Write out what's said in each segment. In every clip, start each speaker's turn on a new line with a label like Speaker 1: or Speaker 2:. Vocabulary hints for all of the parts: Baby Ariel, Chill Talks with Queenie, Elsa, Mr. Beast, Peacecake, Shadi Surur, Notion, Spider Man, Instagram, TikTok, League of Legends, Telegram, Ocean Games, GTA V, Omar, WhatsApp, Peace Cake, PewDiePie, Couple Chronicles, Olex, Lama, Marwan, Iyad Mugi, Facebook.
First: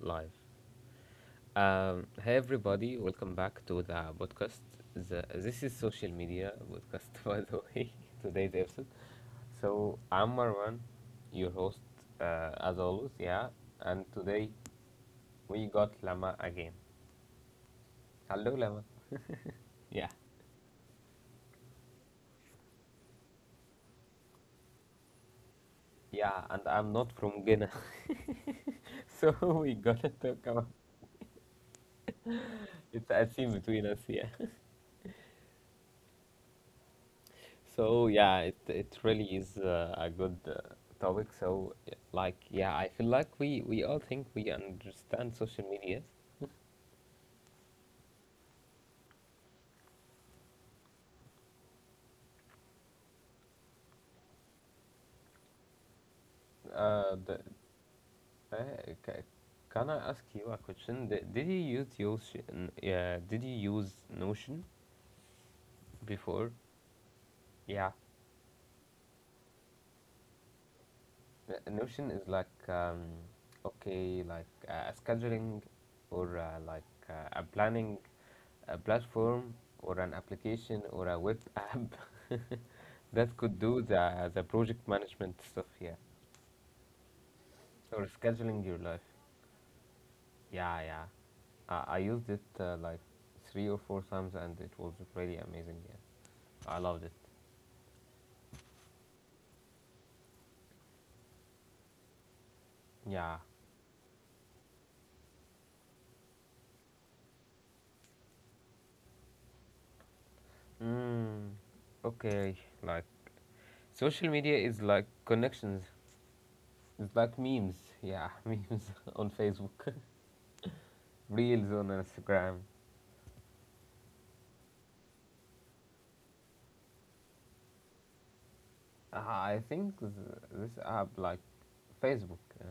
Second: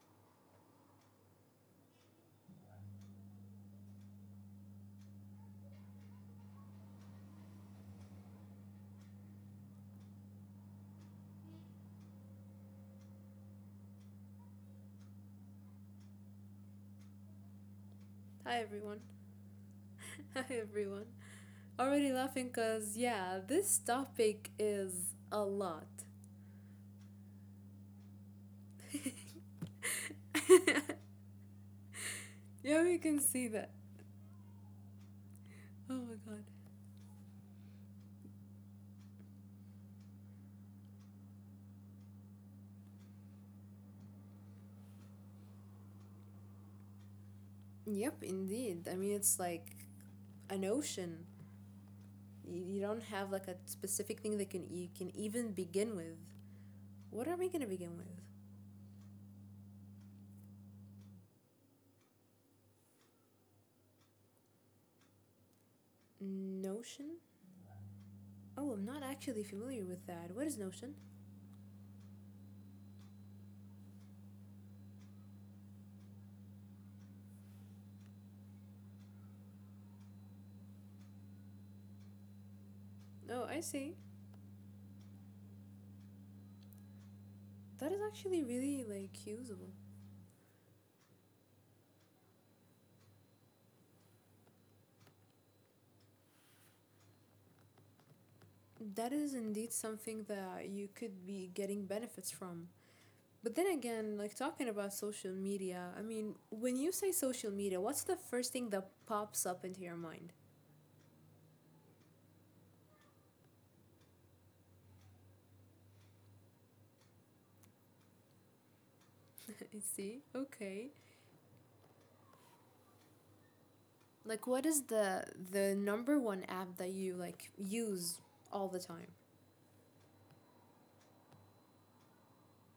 Speaker 1: live. Hey everybody, welcome back to the podcast. This is social media podcast, by the way, today's episode. So I'm Marwan, your host, as always, yeah. And today we got Lama again.
Speaker 2: Hi
Speaker 1: Hello, Lama.
Speaker 2: everyone.
Speaker 1: Yeah,
Speaker 2: Hi everyone. Already laughing cuz yeah, this topic is a lot.
Speaker 1: yeah, and I'm not from Ghana, so we gonna talk about
Speaker 2: Yeah, we
Speaker 1: it's
Speaker 2: can
Speaker 1: a
Speaker 2: see
Speaker 1: scene
Speaker 2: that.
Speaker 1: between us, yeah.
Speaker 2: Oh my god.
Speaker 1: So yeah, it really is a good topic. So like yeah, I feel like we all think we understand social media.
Speaker 2: Yep, indeed. I mean, it's like an ocean. You don't have like a specific thing that can you can even begin with.
Speaker 1: Uh,
Speaker 2: What are
Speaker 1: the,
Speaker 2: we going to begin with?
Speaker 1: uh, ca- can I ask you a question? Did you use yeah, did you use Notion before?
Speaker 2: Notion?
Speaker 1: Yeah.
Speaker 2: Oh, I'm not actually familiar with that. What is Notion?
Speaker 1: Notion is like okay, like a scheduling or like a planning a platform or an application or a web app that
Speaker 2: Oh, I
Speaker 1: could do
Speaker 2: see.
Speaker 1: the project management stuff here
Speaker 2: That is
Speaker 1: or
Speaker 2: actually
Speaker 1: scheduling your
Speaker 2: really
Speaker 1: life.
Speaker 2: like usable.
Speaker 1: Yeah, yeah. I used it like three or four times and it was really amazing. Yeah, I loved it.
Speaker 2: That is indeed something that you could be getting benefits from.
Speaker 1: Yeah.
Speaker 2: But then again, like talking about social media, I mean, when you say social media, what's the first thing that pops up into your mind?
Speaker 1: Mm, okay. Like social media is like connections. It's like memes, yeah, memes on Facebook,
Speaker 2: See? Okay.
Speaker 1: reels on Instagram.
Speaker 2: Like what is the number one app that you like use all the time?
Speaker 1: I think this app like Facebook,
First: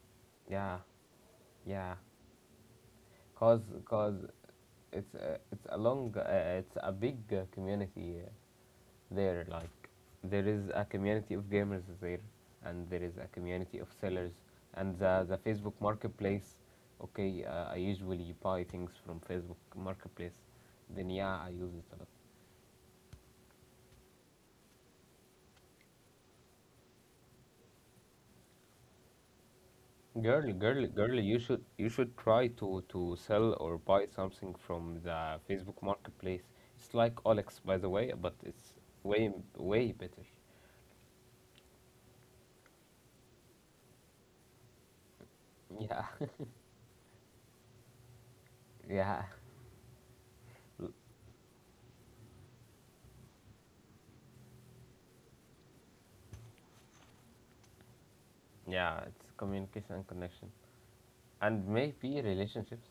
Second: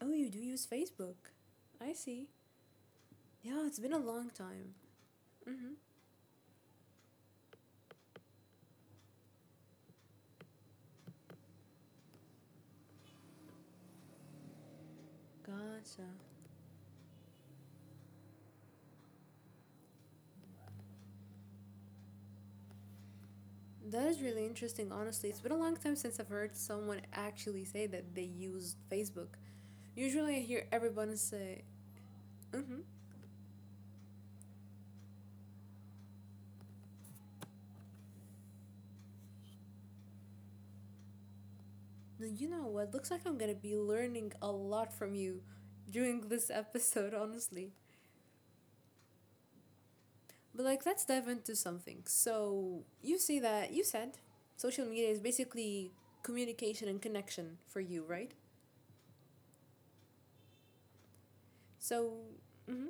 Speaker 2: Oh, you do use
Speaker 1: yeah,
Speaker 2: Facebook. I
Speaker 1: yeah,
Speaker 2: see.
Speaker 1: cause
Speaker 2: Yeah, it's been a
Speaker 1: cause
Speaker 2: long time.
Speaker 1: it's it's
Speaker 2: Mhm.
Speaker 1: a long it's a big community there. Like there is a community of gamers there, and there is a community of sellers, and the Facebook
Speaker 2: Gotcha.
Speaker 1: marketplace. Okay, I usually buy things from Facebook marketplace. Then yeah, I use it a lot.
Speaker 2: That is really interesting, honestly. It's been a long time since I've heard someone actually say that they used Facebook. Usually I
Speaker 1: Girl,
Speaker 2: hear
Speaker 1: girl, girl,
Speaker 2: everyone say,
Speaker 1: you should try to
Speaker 2: "Mhm."
Speaker 1: sell or buy something from the Facebook Marketplace. It's like Olex, by the way, but it's way way better.
Speaker 2: Well, you know what? Looks like I'm gonna be learning a lot from you
Speaker 1: Yeah,
Speaker 2: during this episode, honestly.
Speaker 1: yeah,
Speaker 2: But like,
Speaker 1: L-
Speaker 2: let's dive into something. So you see that you said social media is basically communication and connection for you, right?
Speaker 1: yeah. It's communication and connection, and
Speaker 2: So
Speaker 1: maybe relationships.
Speaker 2: hmm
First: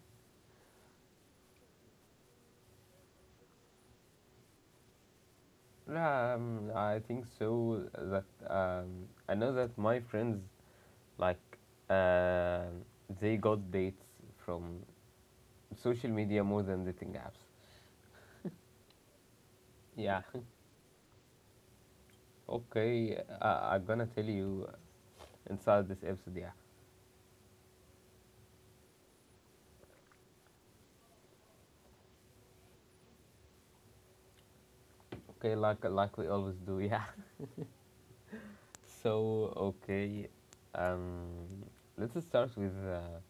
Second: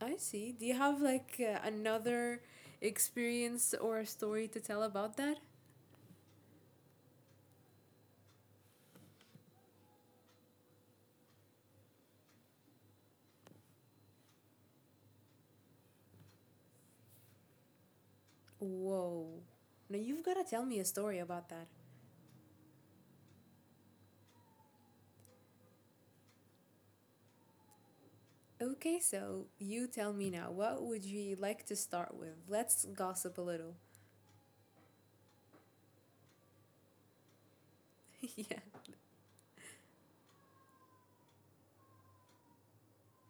Speaker 2: I see. Do you have like another experience or a story to tell about that?
Speaker 1: Yeah, I think so. That I know that my friends like um they got dates from social media more than dating apps.
Speaker 2: Whoa. Now
Speaker 1: Yeah,
Speaker 2: you've got to tell me a story about that.
Speaker 1: okay, I'm gonna tell you inside this episode, yeah.
Speaker 2: Okay, so you tell me now. What would you like to start with? Let's gossip a little.
Speaker 1: Okay, like we always do, yeah.
Speaker 2: Yeah.
Speaker 1: So okay, um, let's start with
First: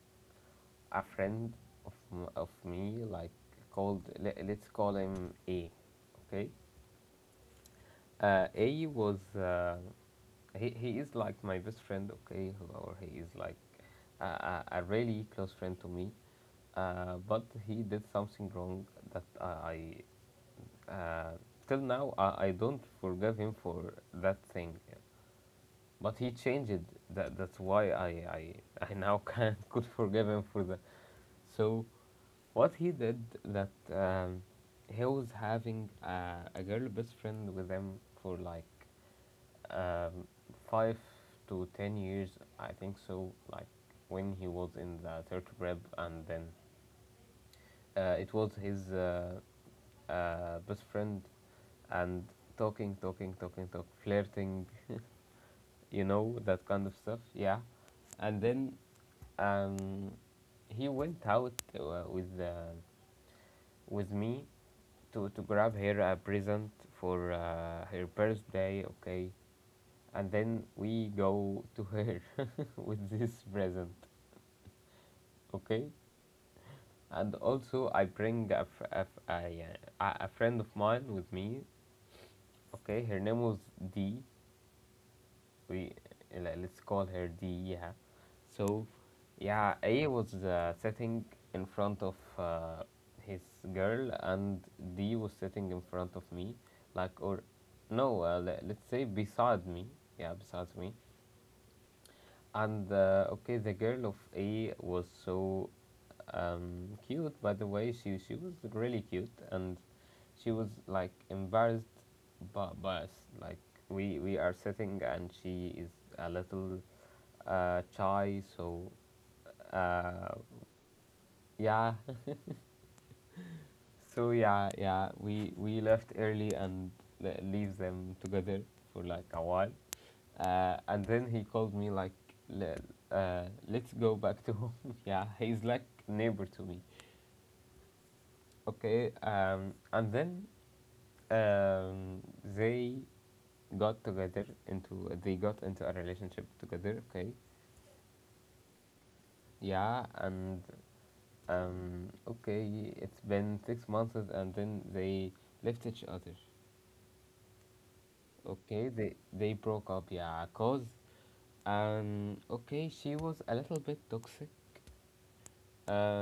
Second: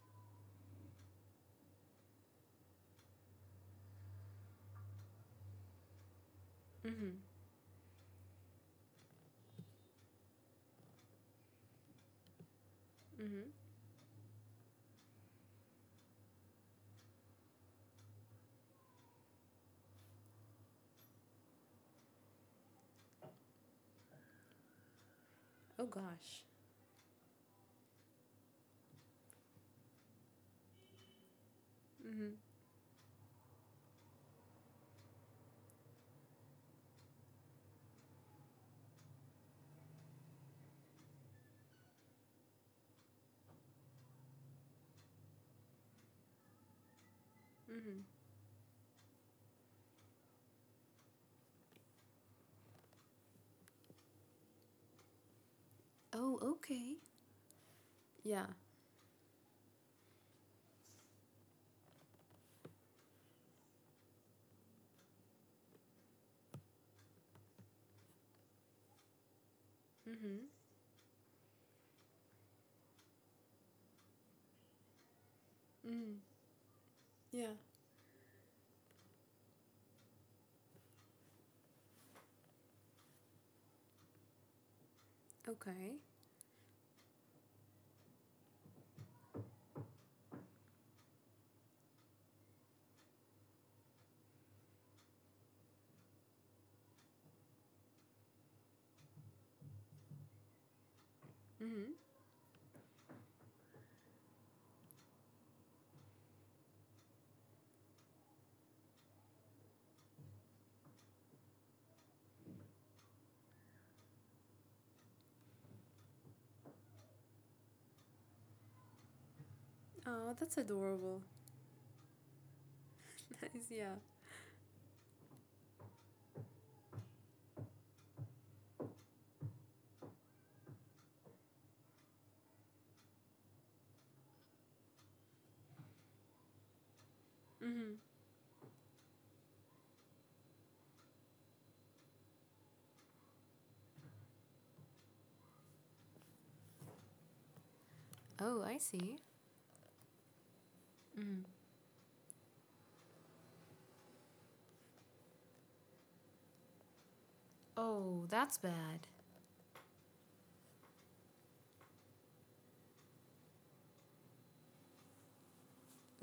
Speaker 1: a friend of of me, like called let's call him A. Okay,
Speaker 2: Mhm.
Speaker 1: A was he is like my best friend. Okay, or he is
Speaker 2: Mhm.
Speaker 1: like a really close friend to me but he did something wrong that I Uh, till now, I don't forgive him for that thing,
Speaker 2: Oh
Speaker 1: but he
Speaker 2: gosh.
Speaker 1: changed it. That that's why I now can could forgive him for that. So,
Speaker 2: Mhm.
Speaker 1: what he did that he was having a girl best friend with him for like um, 5 to 10 years, I think so. Like when he was in the third rep, and then
Speaker 2: Mhm.
Speaker 1: it was his best friend and talking, talking, talking, talk, flirting, you know, that kind of
Speaker 2: Okay.
Speaker 1: stuff. Yeah. And
Speaker 2: Yeah.
Speaker 1: then um, he went out uh, with uh, with me to grab her a present for her birthday, okay? And
Speaker 2: Mhm.
Speaker 1: then we go to her with this present, okay?
Speaker 2: Mhm.
Speaker 1: And
Speaker 2: Yeah.
Speaker 1: also, I bring a, fr- a f- a friend of mine with me. Okay, her name was D. We
Speaker 2: Okay.
Speaker 1: let's call her D. Yeah. So, yeah, A was sitting in front of his girl, and D was sitting in front of me, like or no, let's say beside me. Yeah, beside me.
Speaker 2: Mhm.
Speaker 1: And okay, the girl of A was so cute. By the way, she was really cute, and she was like embarrassed but biased. Like we are sitting, and she is a little shy. So uh,
Speaker 2: Oh, that's adorable.
Speaker 1: yeah,
Speaker 2: Nice. Yeah.
Speaker 1: so yeah, yeah, we left early and leaves them together for like a while, and then he called me like, "Le- let's go back to home." Yeah, he's like neighbor to me.
Speaker 2: Mhm.
Speaker 1: Okay, and then um, they got together into they got into a relationship together. Okay,
Speaker 2: Oh, I see.
Speaker 1: yeah, and
Speaker 2: Mhm.
Speaker 1: okay, it's been 6 months and then they left each other.
Speaker 2: Oh, that's
Speaker 1: Okay,
Speaker 2: bad.
Speaker 1: they broke up yeah cause okay she was a little bit toxic,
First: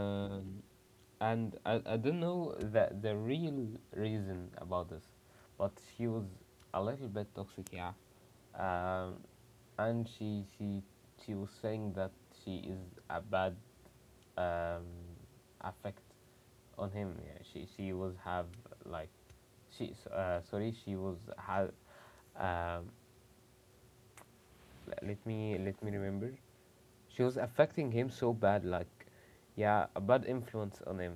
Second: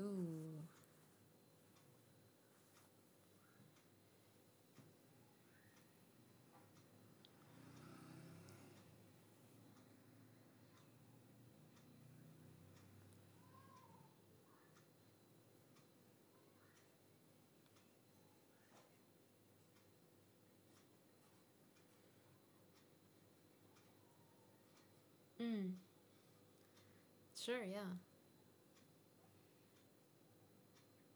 Speaker 2: Ooh.
Speaker 1: and I don't know the real reason about this, but she was a little bit toxic, yeah. Um, and she was saying that she is a bad um, affect on him. Yeah, she was have like she sorry she was had um,
Speaker 2: Mm.
Speaker 1: let me remember she was
Speaker 2: Sure.
Speaker 1: affecting
Speaker 2: Yeah.
Speaker 1: him so bad, like, yeah, a bad influence on him.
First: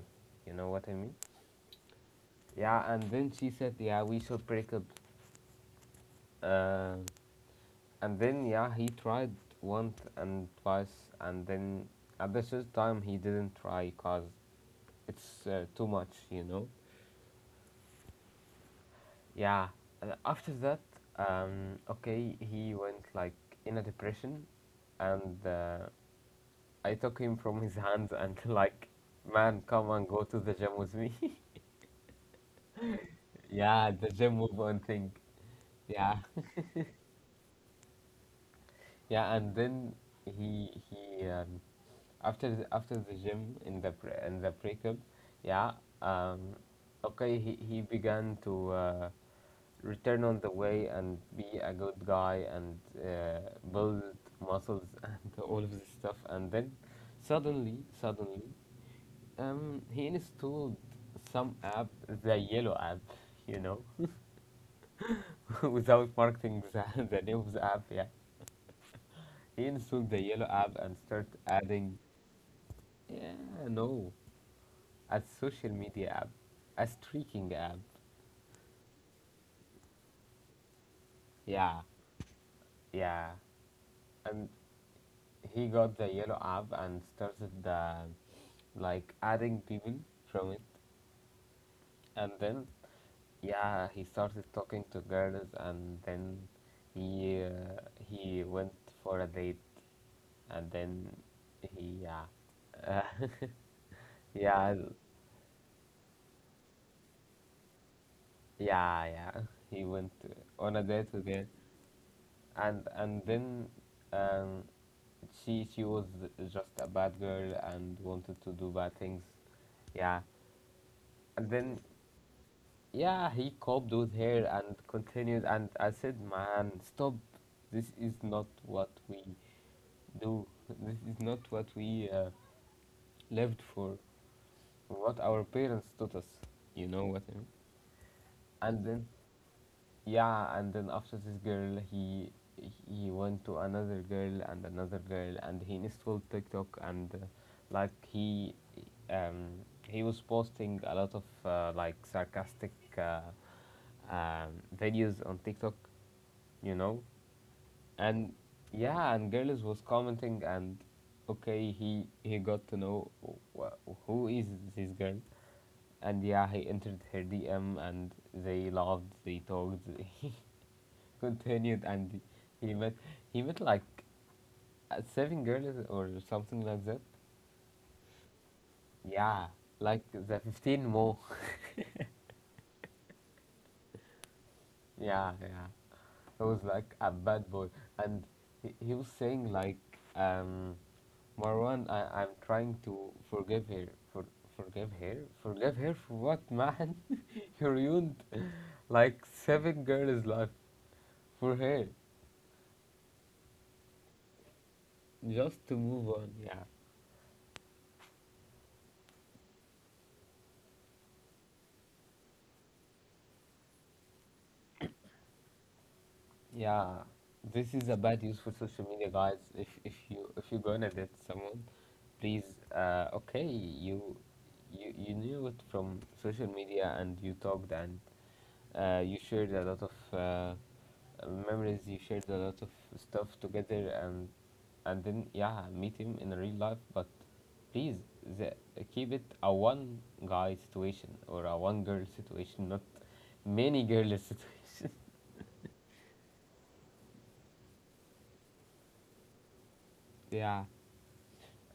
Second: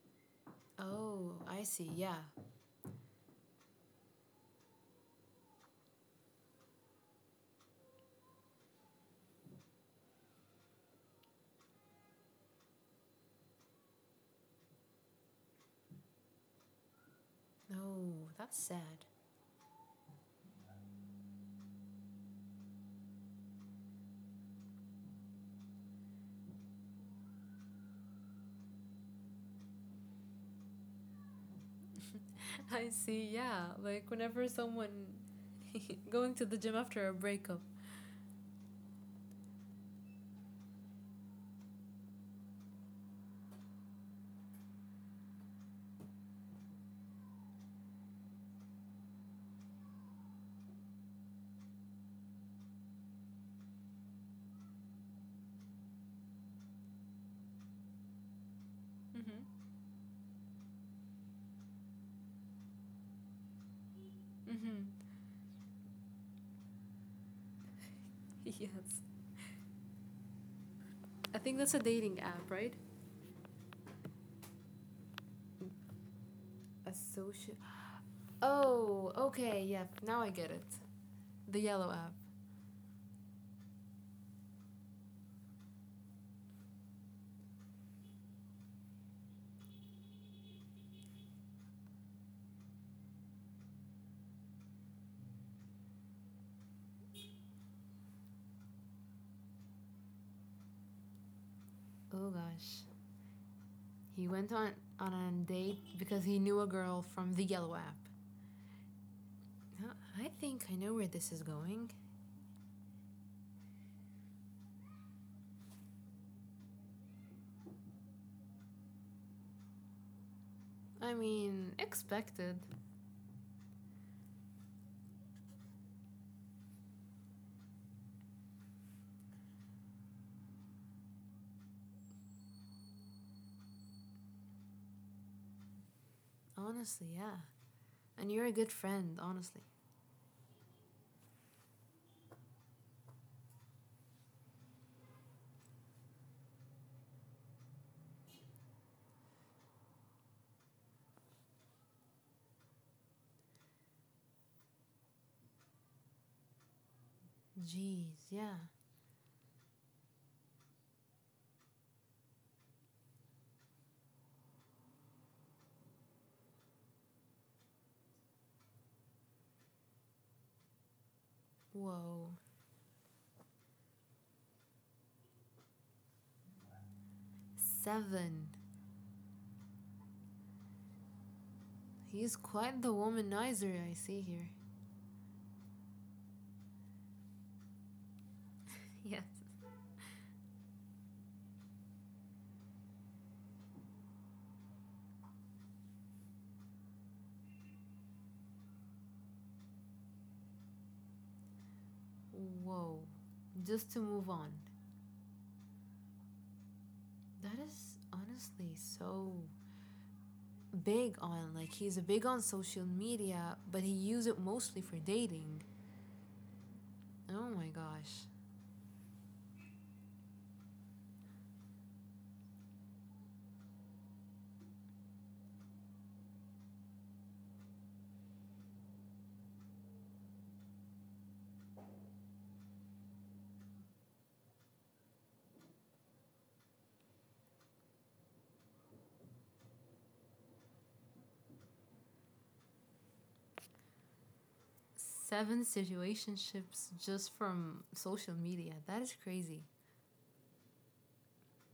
Speaker 1: You know what I mean?
Speaker 2: Oh, I see. Yeah.
Speaker 1: Yeah, and then she said, yeah, we should break up. Uh, and then, yeah, he tried once and twice, and then at the third time, he didn't try because it's too much, you know?
Speaker 2: No, that's sad.
Speaker 1: Yeah, and after that, okay, he went like in a depression, and I took him from his hands and, like, man, come and go to the gym with me.
Speaker 2: I see. Yeah.
Speaker 1: Yeah,
Speaker 2: Like
Speaker 1: the gym
Speaker 2: whenever
Speaker 1: move on
Speaker 2: someone
Speaker 1: thing. Yeah,
Speaker 2: going to the gym after a breakup.
Speaker 1: yeah, and then he after after the gym in the in the breakup, yeah, um, okay, he began to return on the way and be a good guy and uh, build muscles and all of this stuff, and then suddenly
Speaker 2: Mhm.
Speaker 1: he installed some app, the yellow app, you know,
Speaker 2: Mhm.
Speaker 1: without marketing the name of the app, yeah.
Speaker 2: Yeah,
Speaker 1: Reinstall the yellow app and start
Speaker 2: I think that's a
Speaker 1: adding,
Speaker 2: dating app, right?
Speaker 1: yeah, no, a social media app, a
Speaker 2: A
Speaker 1: streaking
Speaker 2: social.
Speaker 1: app.
Speaker 2: Oh, okay. Yep. Yeah, now I get it. The
Speaker 1: Yeah,
Speaker 2: yellow app.
Speaker 1: yeah. And he got the yellow app and started like adding people from it. And then, yeah, he started talking to girls and then he uh, he went for a date and then he yeah
Speaker 2: Oh gosh,
Speaker 1: uh,
Speaker 2: he went on
Speaker 1: yeah
Speaker 2: on a date because he knew a girl from the yellow app.
Speaker 1: yeah yeah he
Speaker 2: Huh,
Speaker 1: went
Speaker 2: I think I
Speaker 1: on a
Speaker 2: know where
Speaker 1: date with
Speaker 2: this is
Speaker 1: her
Speaker 2: going.
Speaker 1: and then um, she was just a bad girl and wanted to do bad things. Yeah,
Speaker 2: I
Speaker 1: and
Speaker 2: mean,
Speaker 1: then
Speaker 2: expected.
Speaker 1: yeah, he coped with her and continued. And I said, man, stop! This is not what we do. This is not what we lived for. What our parents taught us. You know
Speaker 2: Honestly,
Speaker 1: what I
Speaker 2: yeah.
Speaker 1: mean?
Speaker 2: And you're a good
Speaker 1: And then
Speaker 2: friend, honestly.
Speaker 1: yeah, and then after this girl, he went to another girl, and he installed TikTok and like um he was posting a lot of like sarcastic uh, um, videos on TikTok, you know,
Speaker 2: Jeez,
Speaker 1: and
Speaker 2: yeah.
Speaker 1: yeah, and girls was commenting and okay, he got to know who is this girl, and yeah, he entered her DM and they loved, they talked. Continued and
Speaker 2: Whoa.
Speaker 1: he met he met like seven girls or something like that,
Speaker 2: Seven.
Speaker 1: yeah, like the 15 more.
Speaker 2: He's quite the womanizer I see here.
Speaker 1: Yeah, yeah, he was like a bad boy and he was
Speaker 2: Yes.
Speaker 1: saying like Marwan, I'm trying to forgive her for forgive her forgive her for what, man? You ruined like seven girls life for her
Speaker 2: Whoa. Just to move on.
Speaker 1: just to move on, yeah.
Speaker 2: That is honestly so big on like he's big on social media, but he uses it mostly for dating.
Speaker 1: Yeah,
Speaker 2: Oh my
Speaker 1: this is a bad
Speaker 2: gosh.
Speaker 1: use for social media, guys. If you if you're gonna date someone, please, okay, you knew it from social media and you talked and you shared a lot of uh, memories. You shared a lot of stuff together and then yeah, meet him in real life. But please, the, keep it a one guy situation or a one girl situation, not many girls situation.
Speaker 2: Seven situationships just from social media. That is crazy.
Speaker 1: Yeah.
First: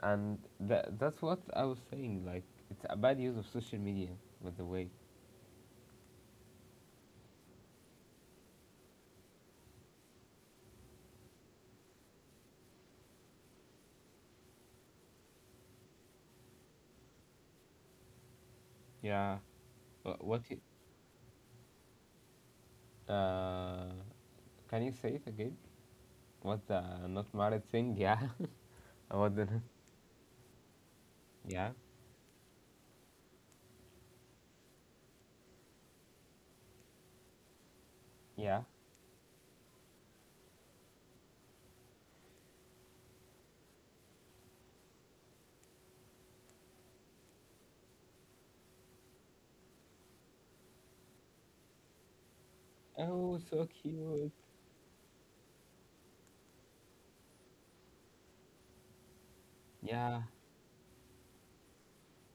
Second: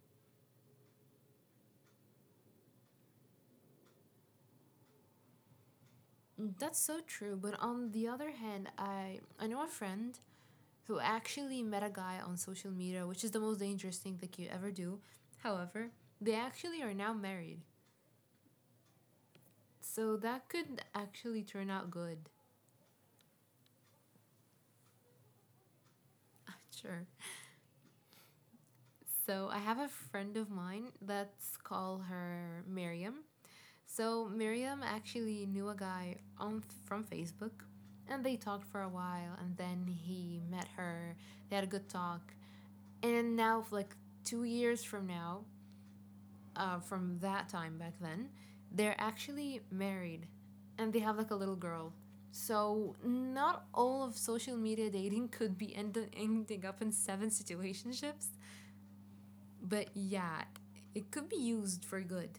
Speaker 1: And that that's what I was saying. Like it's a bad use of social media, by the way.
Speaker 2: That's so true, but on the other hand, I know a friend who actually met a guy on social media, which is the most dangerous thing that you ever do. However, they actually are now married.
Speaker 1: Yeah.
Speaker 2: So
Speaker 1: What?
Speaker 2: that could actually turn out good.
Speaker 1: Uh, can you say it again? What the
Speaker 2: Sure.
Speaker 1: not married thing? Yeah. What
Speaker 2: So
Speaker 1: the?
Speaker 2: I have a friend of mine, let's
Speaker 1: Yeah.
Speaker 2: call her Miriam. So Miriam actually knew a guy on from Facebook and they
Speaker 1: Yeah.
Speaker 2: talked for a while and then he met her. They had a good talk. And now like 2 years from now, from that time back then, they're actually married and they have like a little girl. So
Speaker 1: Oh,
Speaker 2: not
Speaker 1: so
Speaker 2: all of
Speaker 1: cute.
Speaker 2: social media dating could be ending up in seven situationships but
Speaker 1: Yeah.
Speaker 2: yeah, it could be used for good.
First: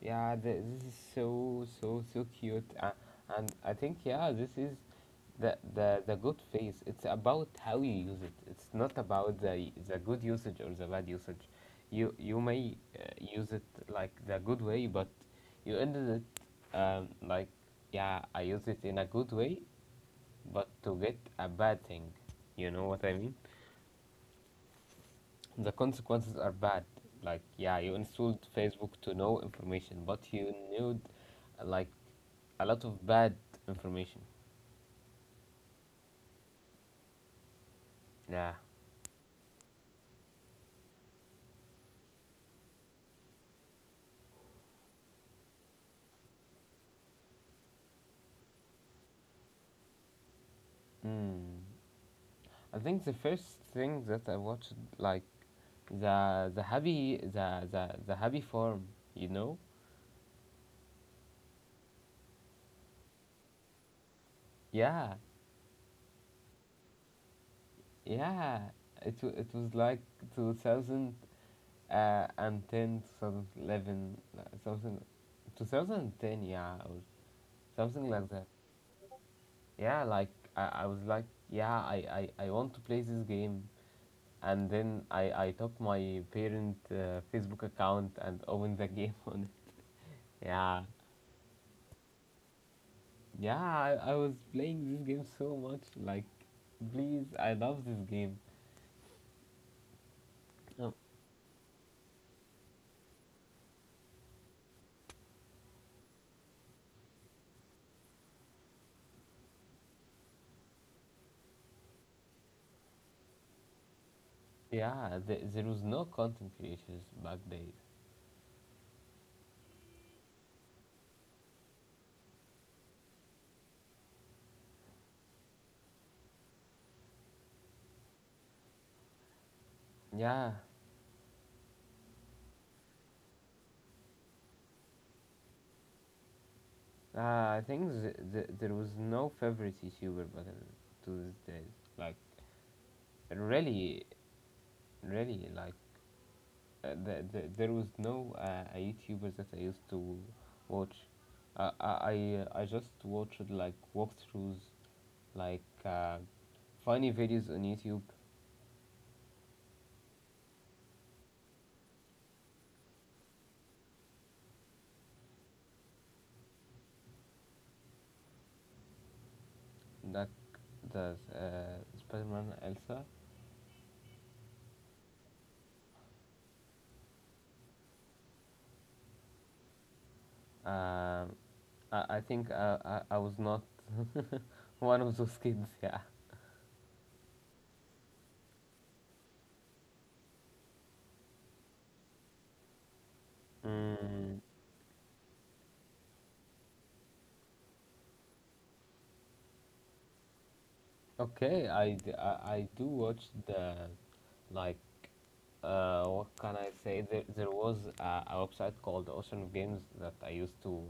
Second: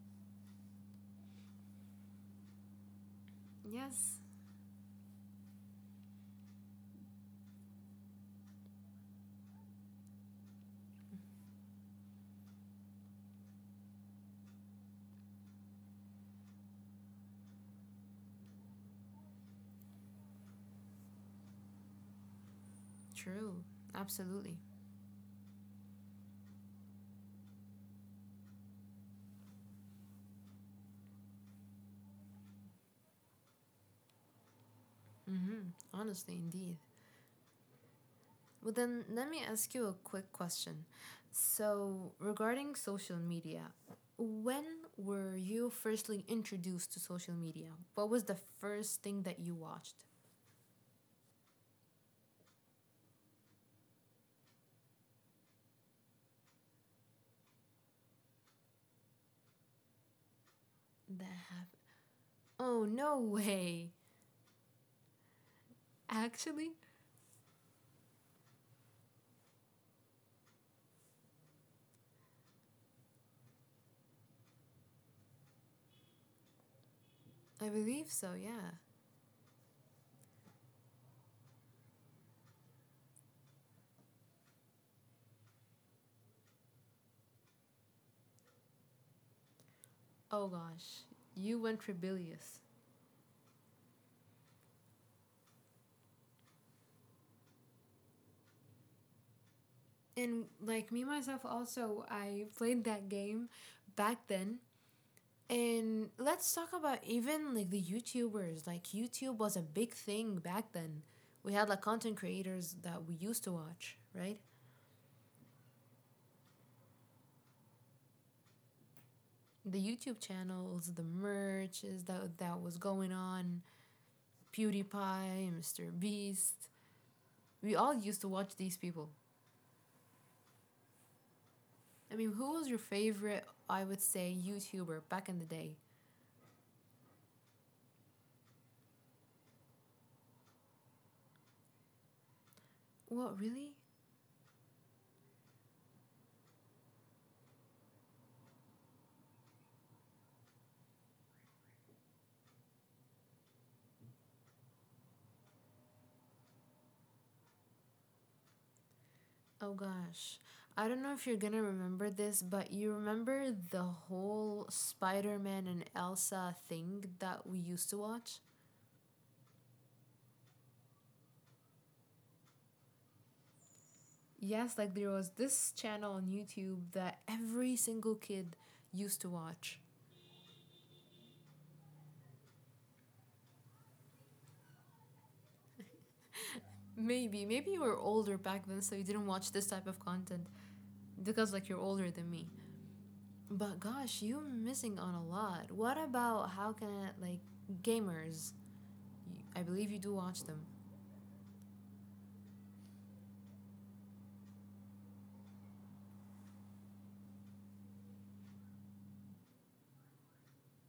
Speaker 1: Yeah, this is so so so cute, and I think
Speaker 2: Yes.
Speaker 1: yeah, this is the the good phase. It's about how you use it. It's not about the good usage or the bad usage. You may use it like the good way, but you ended it like yeah, I use it in a good way, but to get a bad thing. You know what I mean?
Speaker 2: True. Absolutely.
Speaker 1: The consequences are bad. Like, yeah, you installed Facebook to know information, but you knew, like, a lot of bad information.
Speaker 2: Mm-hmm. Honestly, indeed.
Speaker 1: Yeah.
Speaker 2: Well, then let me ask you a quick question. So, regarding social media, when were you firstly introduced to social media? What was the first thing that you watched?
Speaker 1: Mm. I think the first thing that I watched, like the happy farm, you know?
Speaker 2: That happened. Oh, no way.
Speaker 1: Yeah,
Speaker 2: Actually,
Speaker 1: yeah. It was like 2010, 2011, and ten, 2011, like something, 2010, yeah, or
Speaker 2: I
Speaker 1: something
Speaker 2: believe
Speaker 1: like
Speaker 2: so,
Speaker 1: that.
Speaker 2: yeah.
Speaker 1: Yeah, like I was like, yeah, I want to play this game, and then I took my parent Facebook account and opened the game on it.
Speaker 2: Oh
Speaker 1: Yeah,
Speaker 2: gosh, you went rebellious.
Speaker 1: yeah, I was playing this game so much. Like, please, I love this game.
Speaker 2: And
Speaker 1: Oh,
Speaker 2: like me myself also I played that game back then. And let's talk about even like the YouTubers. Like YouTube was a big thing back then. We had like content creators that we used to watch, right?
Speaker 1: yeah, there was no content creators back days.
Speaker 2: The YouTube channels, the merches that was going on, PewDiePie, Mr. Beast. We all used to watch these people.
Speaker 1: Yeah,
Speaker 2: I mean, who was your favorite, I would say, YouTuber back in the day?
Speaker 1: I think there was no favorite YouTuber to these days. Like,
Speaker 2: What, really?
Speaker 1: really, really, there was no a YouTuber that I used to watch. I just watched like walkthroughs, like uh, funny videos on YouTube,
Speaker 2: Oh gosh. I don't know if you're gonna remember this, but you remember the whole Spider Man and Elsa thing that we used to watch?
Speaker 1: like the Spider-Man Elsa.
Speaker 2: Yes, like there was this channel on YouTube that every single kid used to watch.
Speaker 1: Um, I think I was not one of those kids. Yeah.
Speaker 2: Maybe, you were older back then, so you didn't watch this type of content because, like, you're older than me. But gosh,
Speaker 1: Mm.
Speaker 2: you're missing on a lot. What about how can I, like, gamers? I believe you do watch them.
Speaker 1: Okay, I do watch the, like, what can I say? There was a website called Ocean Games that I used to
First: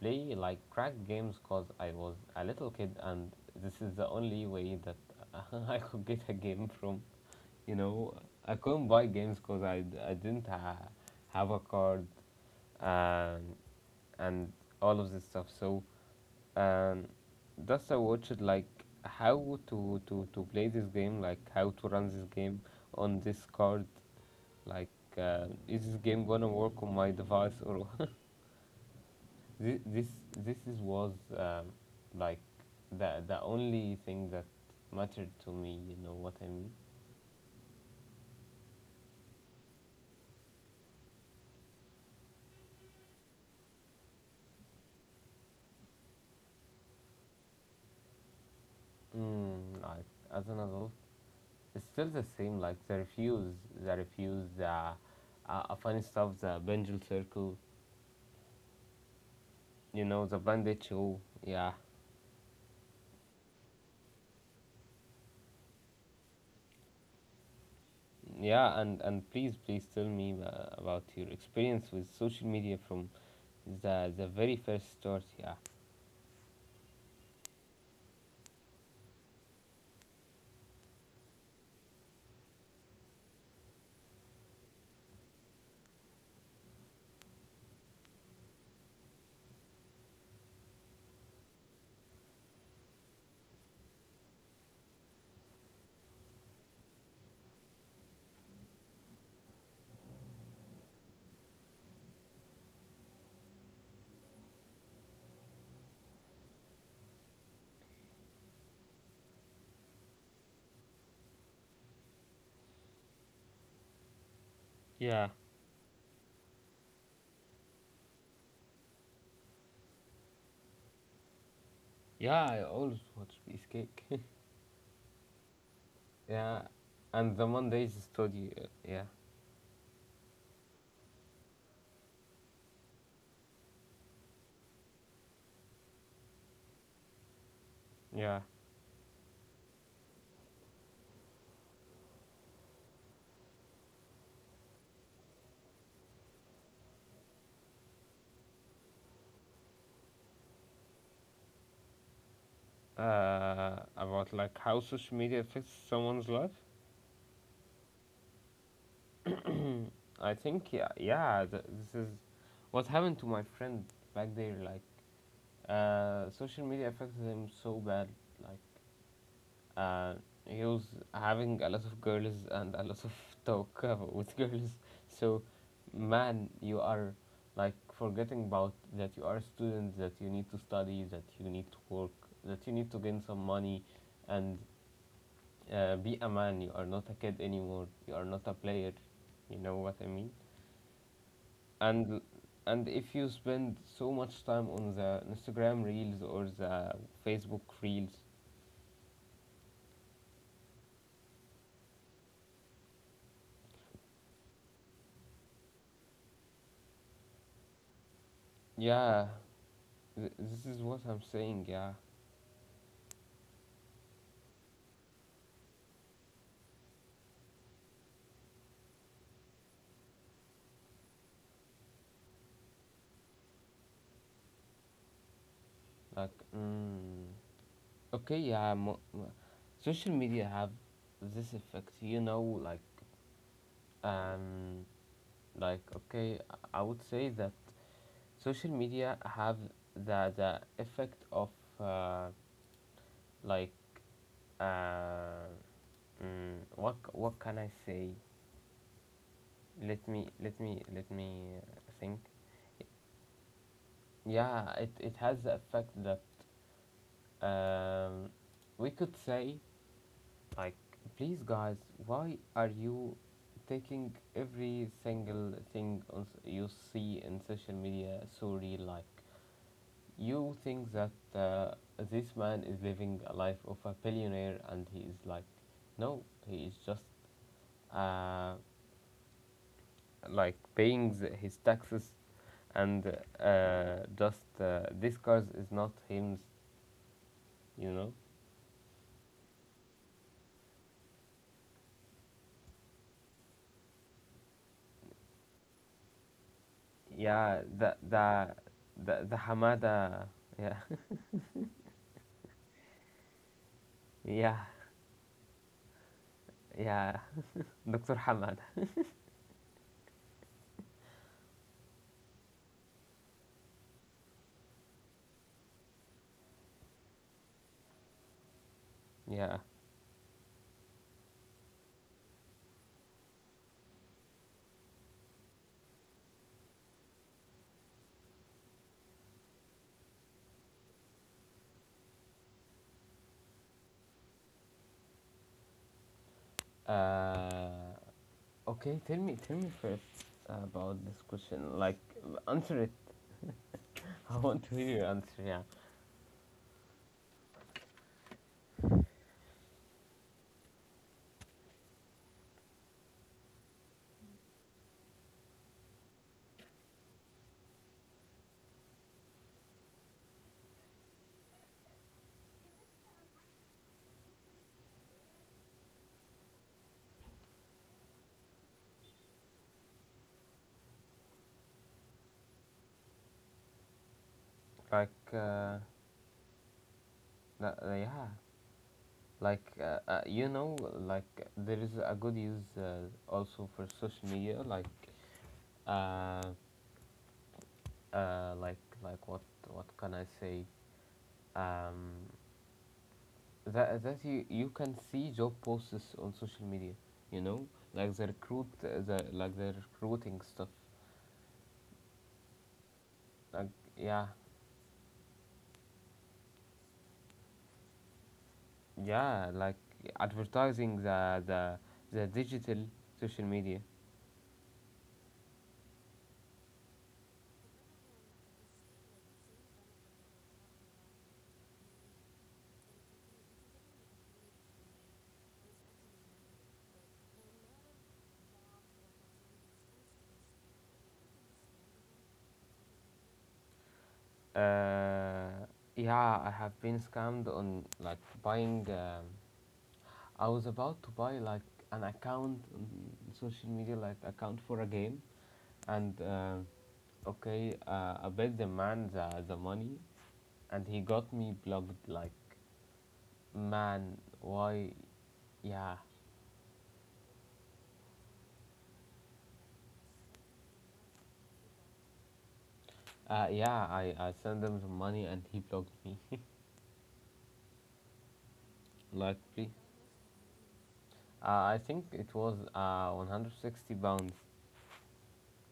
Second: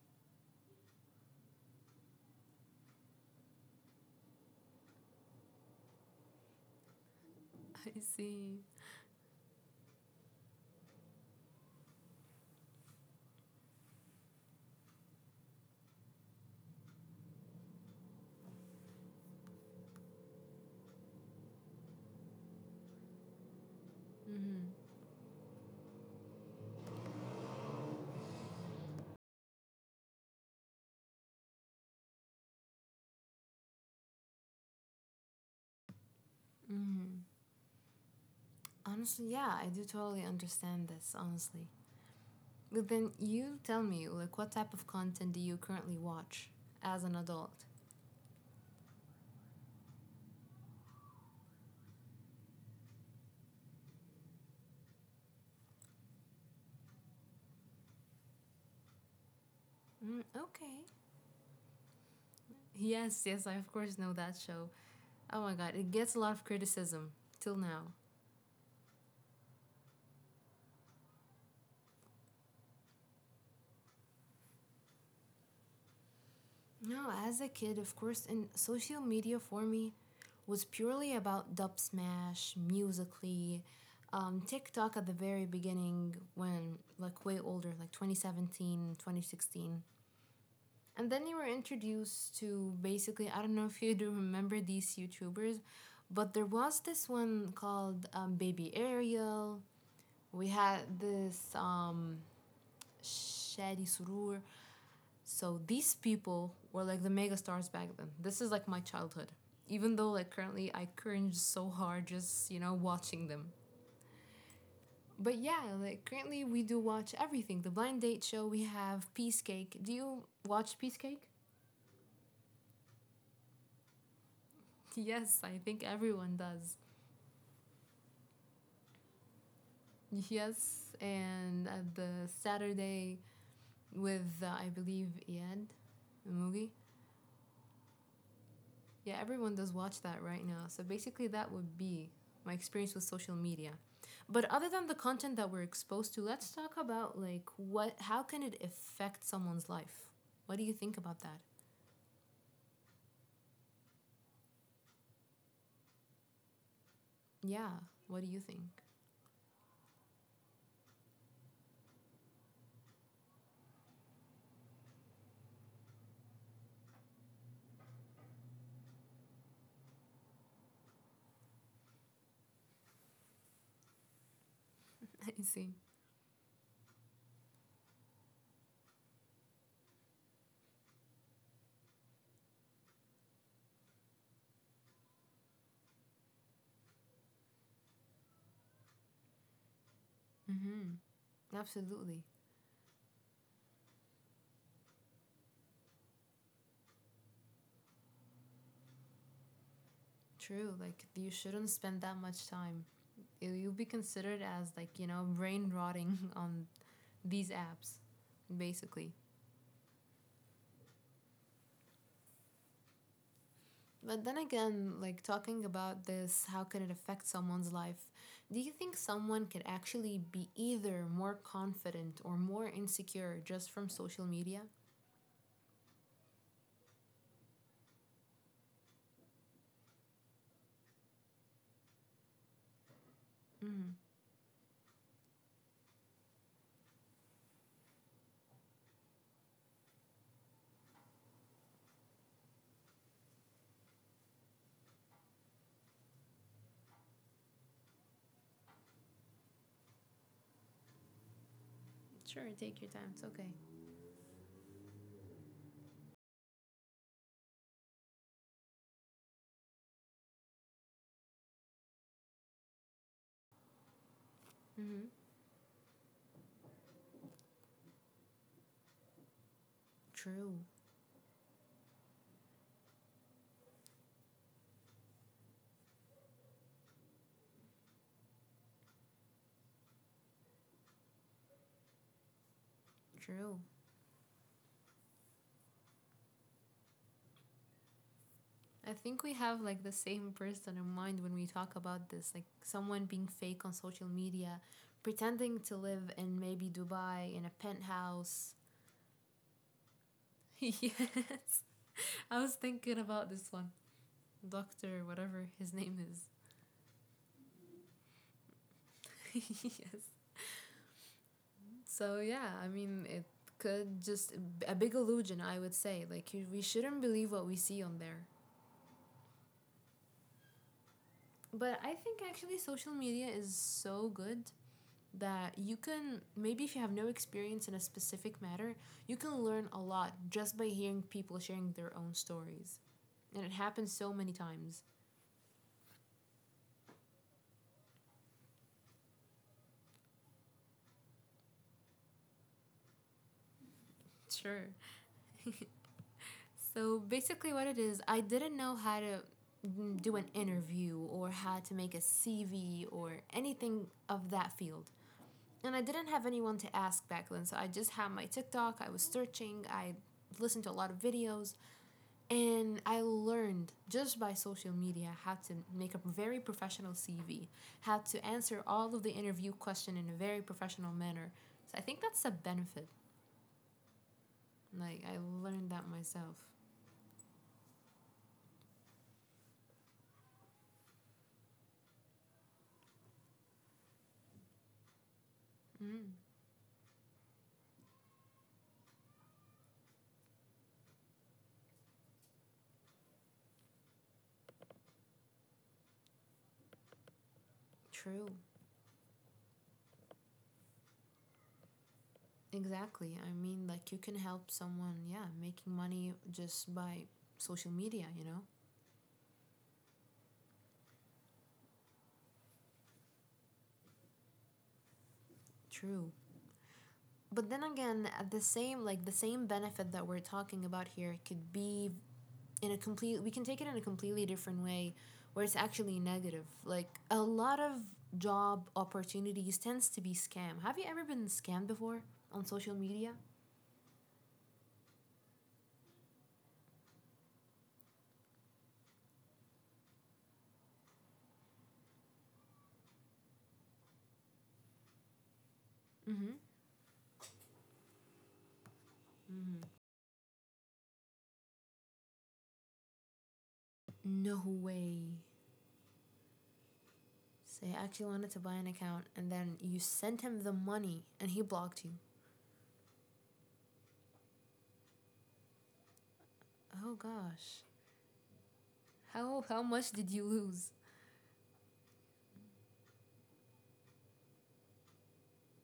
Speaker 1: play, like, crack games because I was a little kid, and this is the only way that I could get a game from, you
Speaker 2: I
Speaker 1: know. I
Speaker 2: see.
Speaker 1: couldn't buy games because I didn't ha- have a card, and and all of this stuff. So um that's, I watched like how to play this game, like how to run this game on this card,
Speaker 2: Mm hmm.
Speaker 1: like is this game gonna work on my device, or this this this is was like the only thing that mattered to me, you know what I mean.
Speaker 2: Mm hmm. Honestly, yeah, I do totally understand this, honestly. But then you tell me, like, what type of content do you currently watch as an adult?
Speaker 1: Mm, like as an adult, it's still the same. Like the refuse, the refuse, the funny stuff, the pendulum circle, you
Speaker 2: Mm,
Speaker 1: know, the bandit
Speaker 2: okay.
Speaker 1: show. Yeah,
Speaker 2: Yes, yes, I of course know that show. Oh my god, it gets a lot of criticism till now.
Speaker 1: yeah, and please, please tell me about your experience with social media from the very first start. Yeah,
Speaker 2: No, as a kid, of course, and social media for me was purely about dub smash, musically, TikTok at the very beginning when like way older, like 2017, 2016. And then you were introduced to basically, I don't know if you do remember these YouTubers, but there was this one called Baby Ariel. We had this Shadi Surur. So these people were like the mega stars back then. This is like my childhood. Even though like currently I cringe so hard just, you know, watching them.
Speaker 1: yeah,
Speaker 2: But yeah, like currently we do watch everything. The blind date show, we have Peacecake. Do you watch Peacecake?
Speaker 1: yeah. I always watch Peace Cake.
Speaker 2: Yes, I think everyone
Speaker 1: Yeah,
Speaker 2: does.
Speaker 1: and the Mondays study. Yeah,
Speaker 2: Yes, and at the Saturday with I believe Iyad Mugi.
Speaker 1: yeah.
Speaker 2: Yeah, everyone does watch that right now. So basically, that would be my experience with social media. But other than the content that we're exposed to, let's talk about like what how can it affect someone's life? What do you think about that?
Speaker 1: About, like, how social media affects someone's life.
Speaker 2: Yeah, what do you think?
Speaker 1: I think, yeah, yeah. This is what happened to my friend back there. Like, social media affected him so bad. Like, uh, he was having a lot of girls and a lot of talk with girls. So,
Speaker 2: I see.
Speaker 1: man, you are, like, forgetting about that you are a student, that you need to study, that you need to work, that you need to gain some money, and be a man. You are not a kid anymore. You are not a player. You know what I mean?
Speaker 2: hmm
Speaker 1: and
Speaker 2: Absolutely.
Speaker 1: and if you spend so much time on the Instagram reels or the Facebook reels,
Speaker 2: True. Like you shouldn't spend that much time. You'll be considered as like, you know, brain rotting on these apps, basically.
Speaker 1: yeah, this is what I'm saying. Yeah,
Speaker 2: But then again, like talking about this, how can it affect someone's life? Do you think someone could actually be either more confident or more insecure just from social media?
Speaker 1: like, mm, okay, yeah, social media have this effect. You know,
Speaker 2: Mm-hmm.
Speaker 1: um, like, okay, I would say that social media have the effect of uh, like, uh, what what can I say? Let me think.
Speaker 2: Sure, take your time. It's okay.
Speaker 1: Yeah, it has the effect that um, we could say, like, please guys, why are you taking every
Speaker 2: Mm-hmm.
Speaker 1: single thing you see in social media so real. Like, you
Speaker 2: True,
Speaker 1: think that this man is living a life of a billionaire, and he is like, no, he is just uh, like paying his taxes, and
Speaker 2: true.
Speaker 1: just, this cars is not hymns, you know.
Speaker 2: I think we have like the same person in mind when we talk about this, like someone being fake on social media, pretending to live in maybe Dubai in a
Speaker 1: Yeah,
Speaker 2: penthouse.
Speaker 1: the Hamada, yeah.
Speaker 2: Yes. I was thinking about this one.
Speaker 1: Yeah,
Speaker 2: Doctor, whatever his name is.
Speaker 1: yeah, Doctor Hamada,
Speaker 2: Yes. So, yeah, I mean, it could just a big illusion, I would say. Like, we shouldn't believe what we see on there.
Speaker 1: yeah.
Speaker 2: But I think actually social media is so good that you can maybe if you have no experience in a specific matter, you can learn a lot just by hearing people sharing their own stories. And it happens so many times.
Speaker 1: Uh, okay, tell me first about this question. Like, answer it. I want
Speaker 2: Sure.
Speaker 1: to hear your answer. Yeah,
Speaker 2: So basically, what it is, I didn't know how to do an interview or how to make a CV or anything of that field. And I didn't have anyone to ask back then, so I just had my TikTok. I was searching, I listened to a lot of videos, and I learned just by social media how to make a very professional CV, how to answer all of the interview question in a very professional manner. So I think that's a benefit. Like I
Speaker 1: like,
Speaker 2: learned that myself.
Speaker 1: yeah, like, you know, like, there is a good use, also, for social media, like.
Speaker 2: Mm,
Speaker 1: Uh, like what can I say? Um, that you, you can see job posts on social media. You know, like the
Speaker 2: true.
Speaker 1: recruiting stuff.
Speaker 2: Exactly. I
Speaker 1: Like,
Speaker 2: mean, like, you can
Speaker 1: yeah,
Speaker 2: help someone, yeah, making money just by social media, you know?
Speaker 1: yeah, like advertising the digital social media.
Speaker 2: True. But then again, at the same, like, the same benefit that we're talking about here could be in a complete, we can take it in a completely different way where it's actually negative. Like, a lot of job opportunities tends to be scam. Have you ever been scammed before on social media?
Speaker 1: Uh, yeah, I have been scammed on, like, buying. I was about to buy, like, an account on social media, like account for a game, and,
Speaker 2: Mm-hmm.
Speaker 1: okay, I bet the man the money, and he got me blocked. Like, man,
Speaker 2: No
Speaker 1: why?
Speaker 2: way.
Speaker 1: Yeah,
Speaker 2: Say, I actually wanted to buy an account, and then you sent him the money, and he blocked you.
Speaker 1: yeah. I sent him the money, and he blocked me.
Speaker 2: Oh gosh.
Speaker 1: Like,
Speaker 2: How
Speaker 1: please.
Speaker 2: much did you lose?
Speaker 1: I think it was 160 pounds.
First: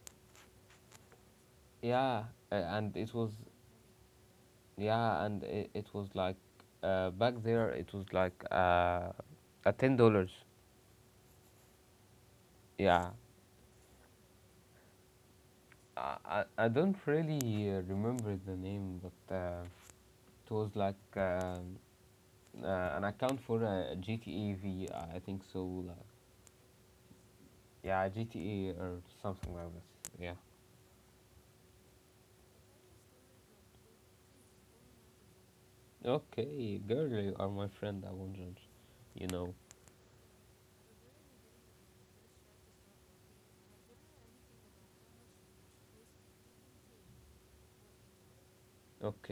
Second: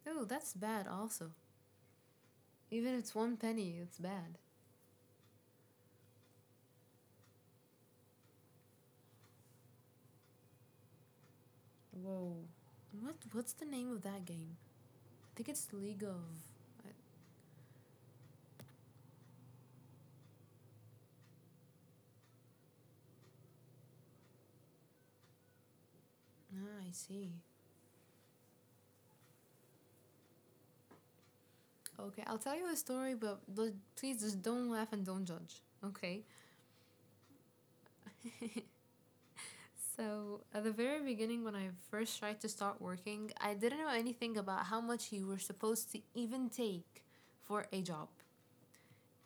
Speaker 2: Oh, that's bad also.
Speaker 1: Yeah, and
Speaker 2: Even if
Speaker 1: it
Speaker 2: it's
Speaker 1: was
Speaker 2: one penny, it's bad.
Speaker 1: yeah, it was like, back there it was like a $10.
Speaker 2: Whoa.
Speaker 1: Yeah,
Speaker 2: What's the name of that game? I think it's League of.
Speaker 1: I
Speaker 2: I,
Speaker 1: don't really remember the name, but. It was like an account for GTA V, I think so. Like,
Speaker 2: I see.
Speaker 1: yeah, GTA or something like this. Yeah.
Speaker 2: Okay, I'll tell you a story, but please just don't laugh and don't judge. Okay.
Speaker 1: Okay, girl, you are my friend. I won't judge. You know.
Speaker 2: So, at the very beginning when I first tried to start working, I didn't know anything about how much you were supposed to even take for a job.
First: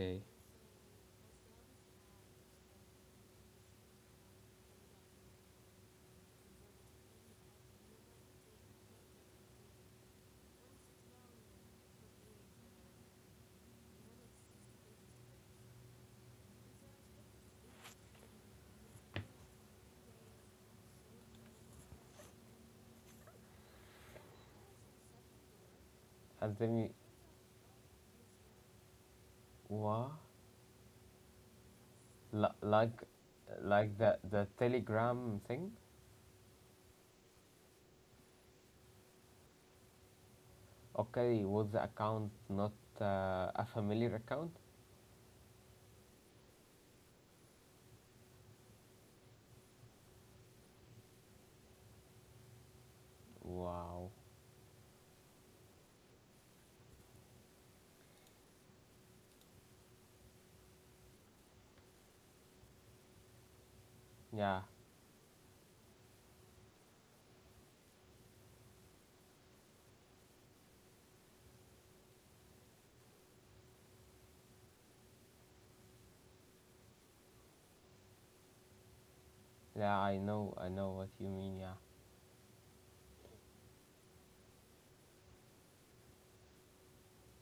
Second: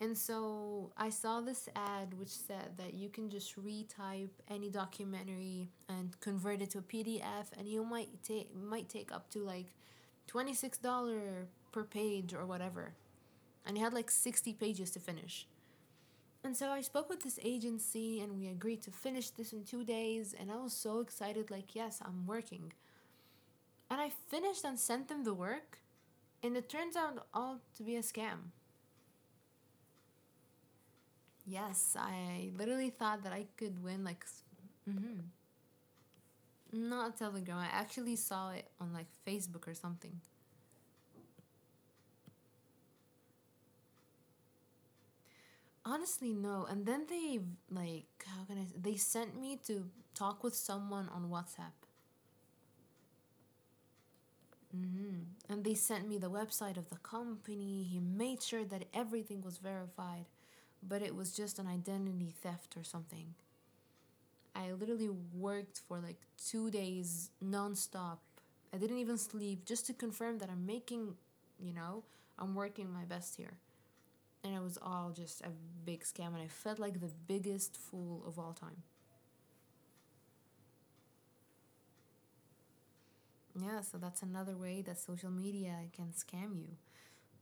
Speaker 2: And so I saw this ad which said that you can just retype any documentary and convert it to a PDF, and you might take up to like $26 per page or whatever. And he had like 60 pages to finish. And so I spoke with this agency, and we agreed to finish this in 2 days. And I was so excited, like yes, I'm working. And I finished and sent them the work,
Speaker 1: And
Speaker 2: and it
Speaker 1: then we,
Speaker 2: turns out all to be a scam.
Speaker 1: what?
Speaker 2: Yes, I
Speaker 1: L-
Speaker 2: literally
Speaker 1: like,
Speaker 2: thought that I could
Speaker 1: like
Speaker 2: win
Speaker 1: the
Speaker 2: mhm.
Speaker 1: Telegram thing?
Speaker 2: Not Telegram. I actually saw it on like Facebook or something.
Speaker 1: Okay, was the account not a familiar account?
Speaker 2: Honestly, no. And then they like how can I? They sent me to talk with someone on WhatsApp.
Speaker 1: Wow.
Speaker 2: Hmm. And they sent me the website of the company. He made sure that everything was verified, but it was just an identity theft or something.
Speaker 1: Yeah,
Speaker 2: I literally worked for like 2 days nonstop. I didn't even sleep just to confirm that I'm making, you know, I'm working my best here. And it was all just a big scam, and I felt like the biggest fool of all time.
Speaker 1: yeah, I know what you mean. Yeah.
Speaker 2: Yeah, so that's another way that social media can scam you.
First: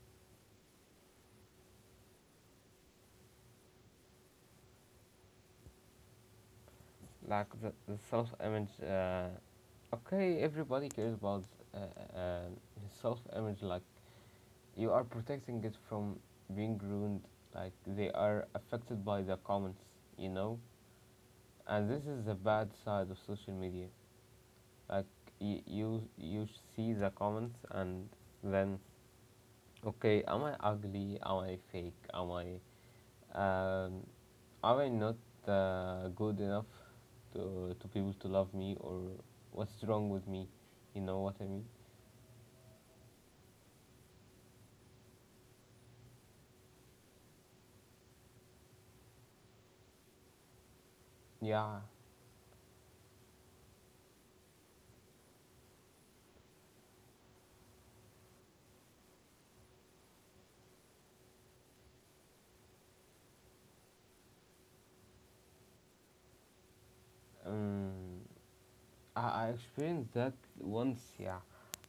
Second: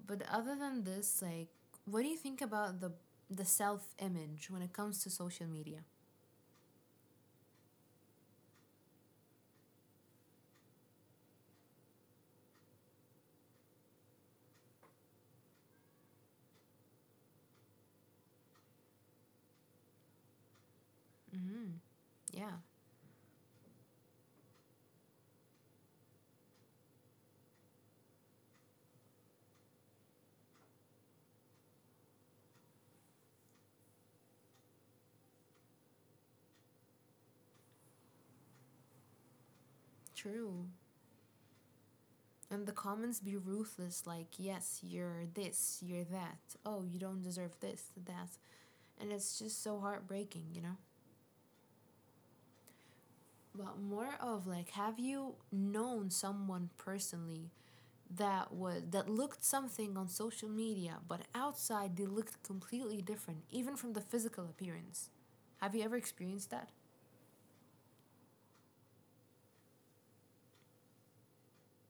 Speaker 2: But other than this, like, what do you think about the self image when it comes to social media?
Speaker 1: Like the self image. Okay, everybody cares about uh, uh, his self image. Like, you are protecting it from being ruined. Like, they are affected by the comments, you know.
Speaker 2: Mm-hmm.
Speaker 1: And this is the
Speaker 2: Yeah,
Speaker 1: bad side of social media. Like, you see the comments and then, okay, am I ugly? Am I fake? Am I, um, am I not good enough to people to love me? Or what's wrong with me?
Speaker 2: true.
Speaker 1: You know what I mean?
Speaker 2: And the comments be ruthless, like, yes, you're this, you're that. Oh, you don't deserve this, that. And it's just so heartbreaking, you know?
Speaker 1: Yeah.
Speaker 2: But more of like, have you known someone personally that looked something on social media, but outside they looked completely different, even from the physical appearance? Have you ever experienced that?
Speaker 1: Um, I experienced that once. Yeah.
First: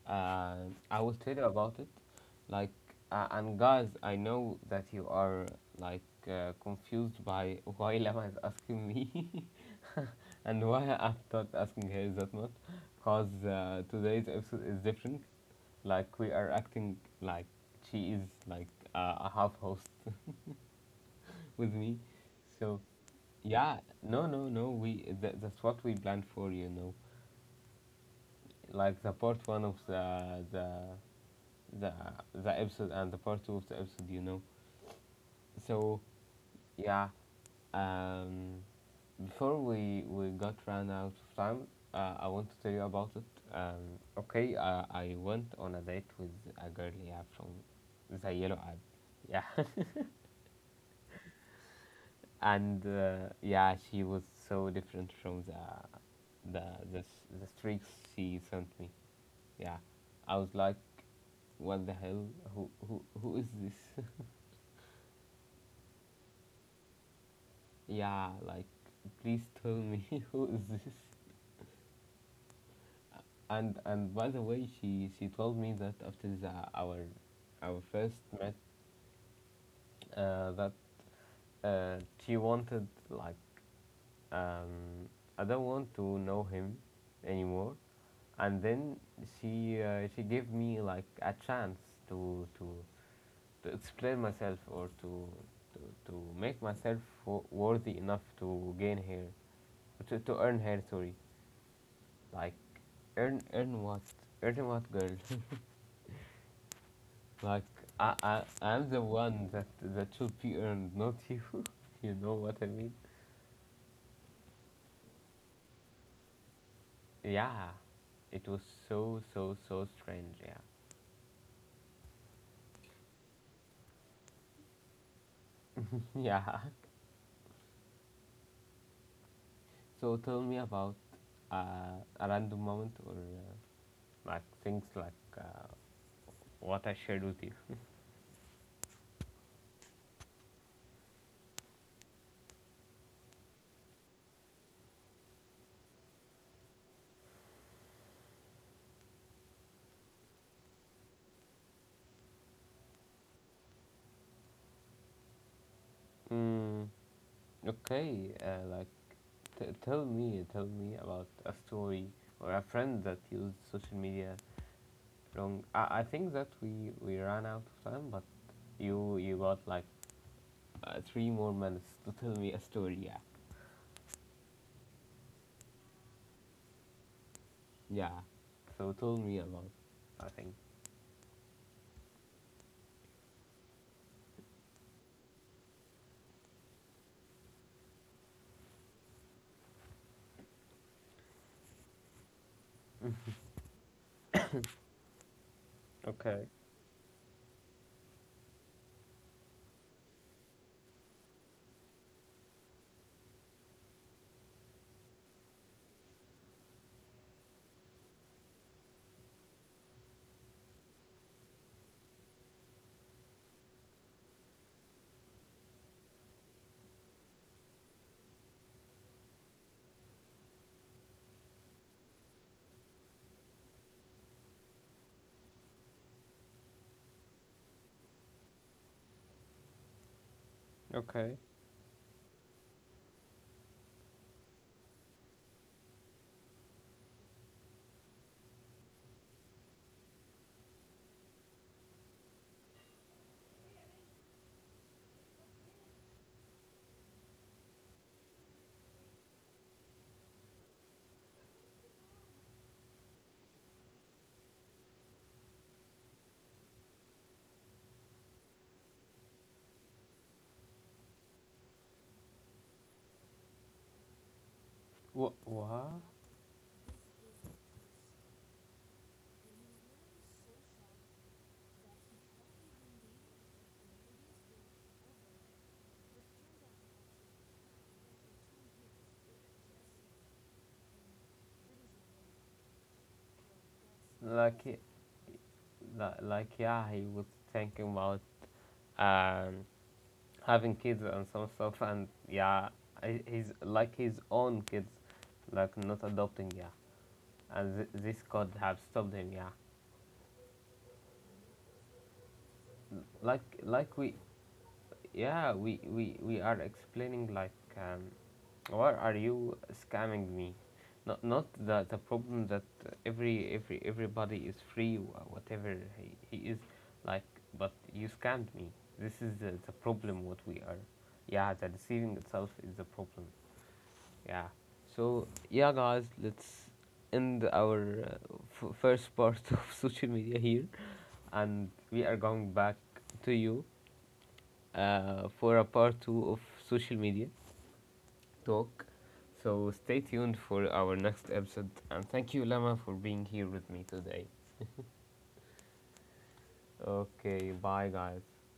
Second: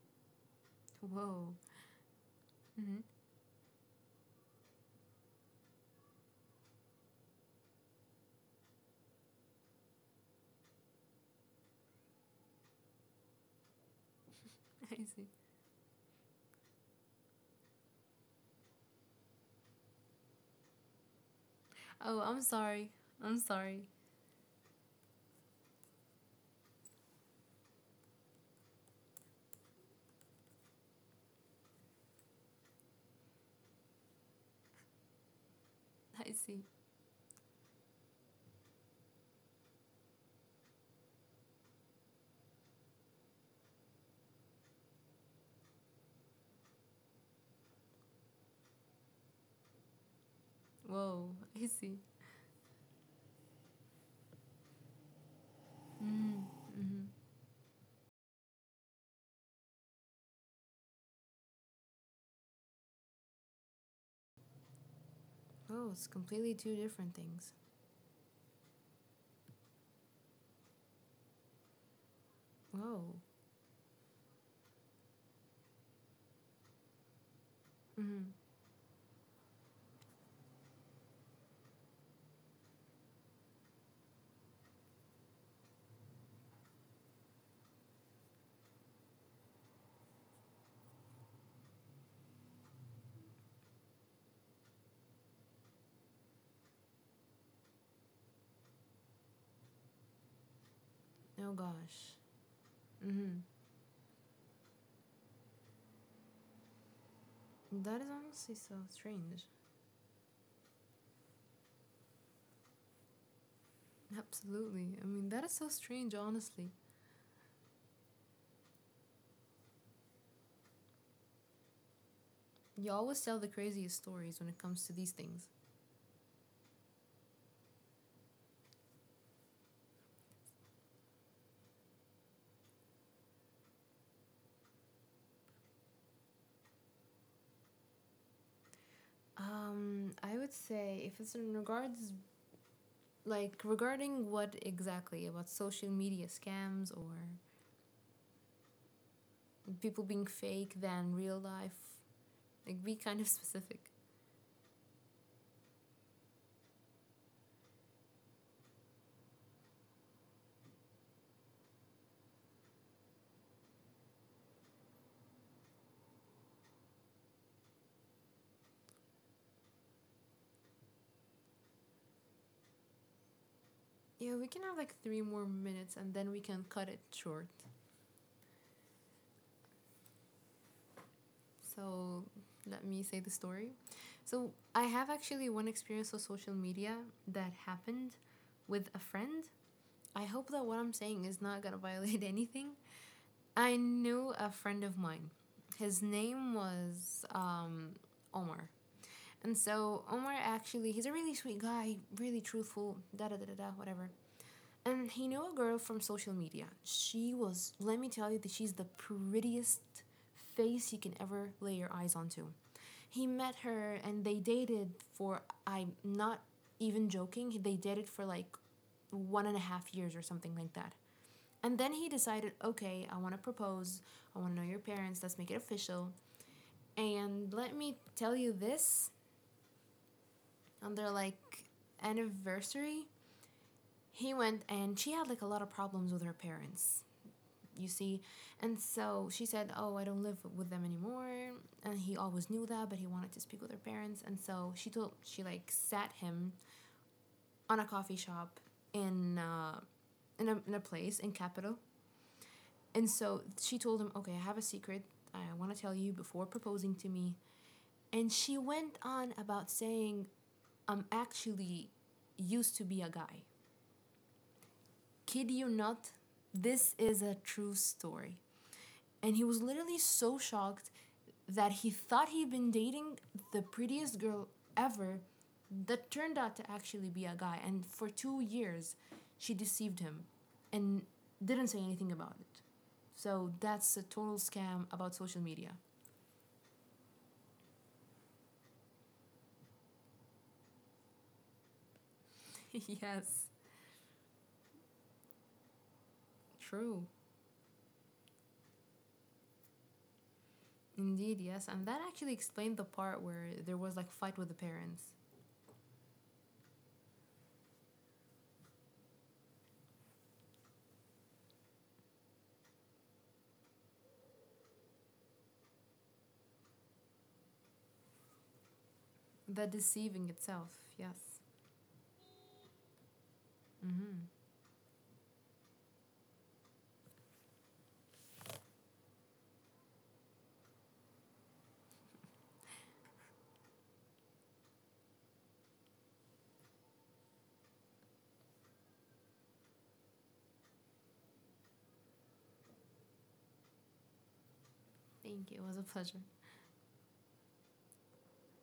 Speaker 1: Uh, I will tell you
Speaker 2: Whoa.
Speaker 1: about it. Like,
Speaker 2: Mm-hmm.
Speaker 1: and guys, I know that you are, like, confused by why Lama is asking me and why I'm not asking her that much. Cause today's episode is
Speaker 2: I
Speaker 1: different.
Speaker 2: see.
Speaker 1: Like, we are acting like she is, like, a half host with me.
Speaker 2: Oh, I'm
Speaker 1: So
Speaker 2: sorry. I'm
Speaker 1: yeah,
Speaker 2: sorry.
Speaker 1: no, no, no. We that's what we planned for. You know, like the part one of the the the episode and the part two of the episode. You know, so
Speaker 2: I see.
Speaker 1: yeah. Um, before we got run out of time, I want to tell you about it. Okay, I went on a date with a girl, yeah, from the yellow app. Yeah,
Speaker 2: Whoa. I see.
Speaker 1: and yeah, she was so different from
Speaker 2: Mm-hmm. Mm-hmm.
Speaker 1: the streaks she sent me. Yeah, I was like, what the hell? Who is this?
Speaker 2: Oh, it's completely two different things.
Speaker 1: Yeah, like, please tell me, who is this?
Speaker 2: Whoa.
Speaker 1: And by the way, she told me that after the our first
Speaker 2: Mm-hmm.
Speaker 1: match, that, uh, she wanted, like, um, I don't want to know him anymore. And then she, she gave me, like, a chance to explain myself, or to, to make myself worthy enough to gain her, to earn her. Sorry,
Speaker 2: Oh gosh.
Speaker 1: like,
Speaker 2: Mm-hmm.
Speaker 1: earn earn what earn what girl? Like,
Speaker 2: That is honestly so
Speaker 1: I'm the
Speaker 2: strange.
Speaker 1: one that, that should be earned, not you. You know what I mean?
Speaker 2: Absolutely. I mean, that is so strange, honestly.
Speaker 1: Yeah, it was so strange. Yeah.
Speaker 2: You always tell the craziest stories when it comes to these things.
Speaker 1: Yeah. So tell me about a random moment, or, things like, what I shared with you.
Speaker 2: I would say if it's in regards, like regarding what exactly about social media scams or people being fake than real life, like be kind of specific.
Speaker 1: Mm, okay. Like, tell me about a story, or a friend that used social media wrong. I think that we ran out of time, but you got like three more minutes to tell me a story. Yeah.
Speaker 2: Yeah, we can have like 3 more minutes and then we can cut it short.
Speaker 1: Yeah. So tell me about. I think.
Speaker 2: So let me say the story. So I have actually one experience on social media that happened with a friend. I hope that what I'm saying is not gonna violate anything. I knew a friend of mine. His
Speaker 1: Okay.
Speaker 2: name was Omar. And so Omar actually, he's a really sweet guy, really truthful, da da da da da, whatever. And he knew a girl from social media. She was, let me tell you, that she's the prettiest face you can ever lay your eyes onto. He met her and they dated for, I'm not even joking, they dated for like 1.5 years or something like that. And then he decided, okay, I want to propose. I want to know your parents. Let's make it official. And let me tell you this, on their
Speaker 1: Okay.
Speaker 2: like anniversary, he went, and she had like a lot of problems with her parents, you see. And so she said, oh, I don't live with them anymore. And he always knew that, but he wanted to speak with her parents. And so she told, she like sat him on a coffee shop in uh, in a place in capital. And so she told him, okay, I have a secret. I want to tell you before proposing to me. And she went on about saying, I'm actually used to be a guy.
Speaker 1: What?
Speaker 2: Kid you
Speaker 1: What?
Speaker 2: not, this is a true story. And he was literally so shocked that he thought he'd been dating the prettiest girl ever, that turned out to actually be a guy. And for 2 years, she deceived him and didn't say anything about it. So that's a total
Speaker 1: Like,
Speaker 2: scam about social media.
Speaker 1: like, yeah, he was thinking about um having kids and some stuff, and yeah, I-
Speaker 2: Yes,
Speaker 1: he's like his own kids, like, not adopting, yeah,
Speaker 2: true.
Speaker 1: and this could have stopped him, yeah,
Speaker 2: Indeed, yes. And that actually explained the part where there was like
Speaker 1: we,
Speaker 2: fight with the parents.
Speaker 1: yeah, we are explaining, like, um, why are you scamming me? Not the, the problem that everybody is free whatever he is, like, but you scammed me. This is
Speaker 2: The
Speaker 1: the problem
Speaker 2: deceiving
Speaker 1: what we
Speaker 2: itself,
Speaker 1: are.
Speaker 2: yes.
Speaker 1: Yeah, the deceiving itself is the problem.
Speaker 2: Mm-hmm.
Speaker 1: Yeah. So yeah, guys, let's end our, first part of social media here, and we are going back to you for a part two of social media talk. So stay tuned for our next episode. And thank you, Lama, for being here with me today.
Speaker 2: Thank you. It was a pleasure.
Speaker 1: Okay, bye, guys.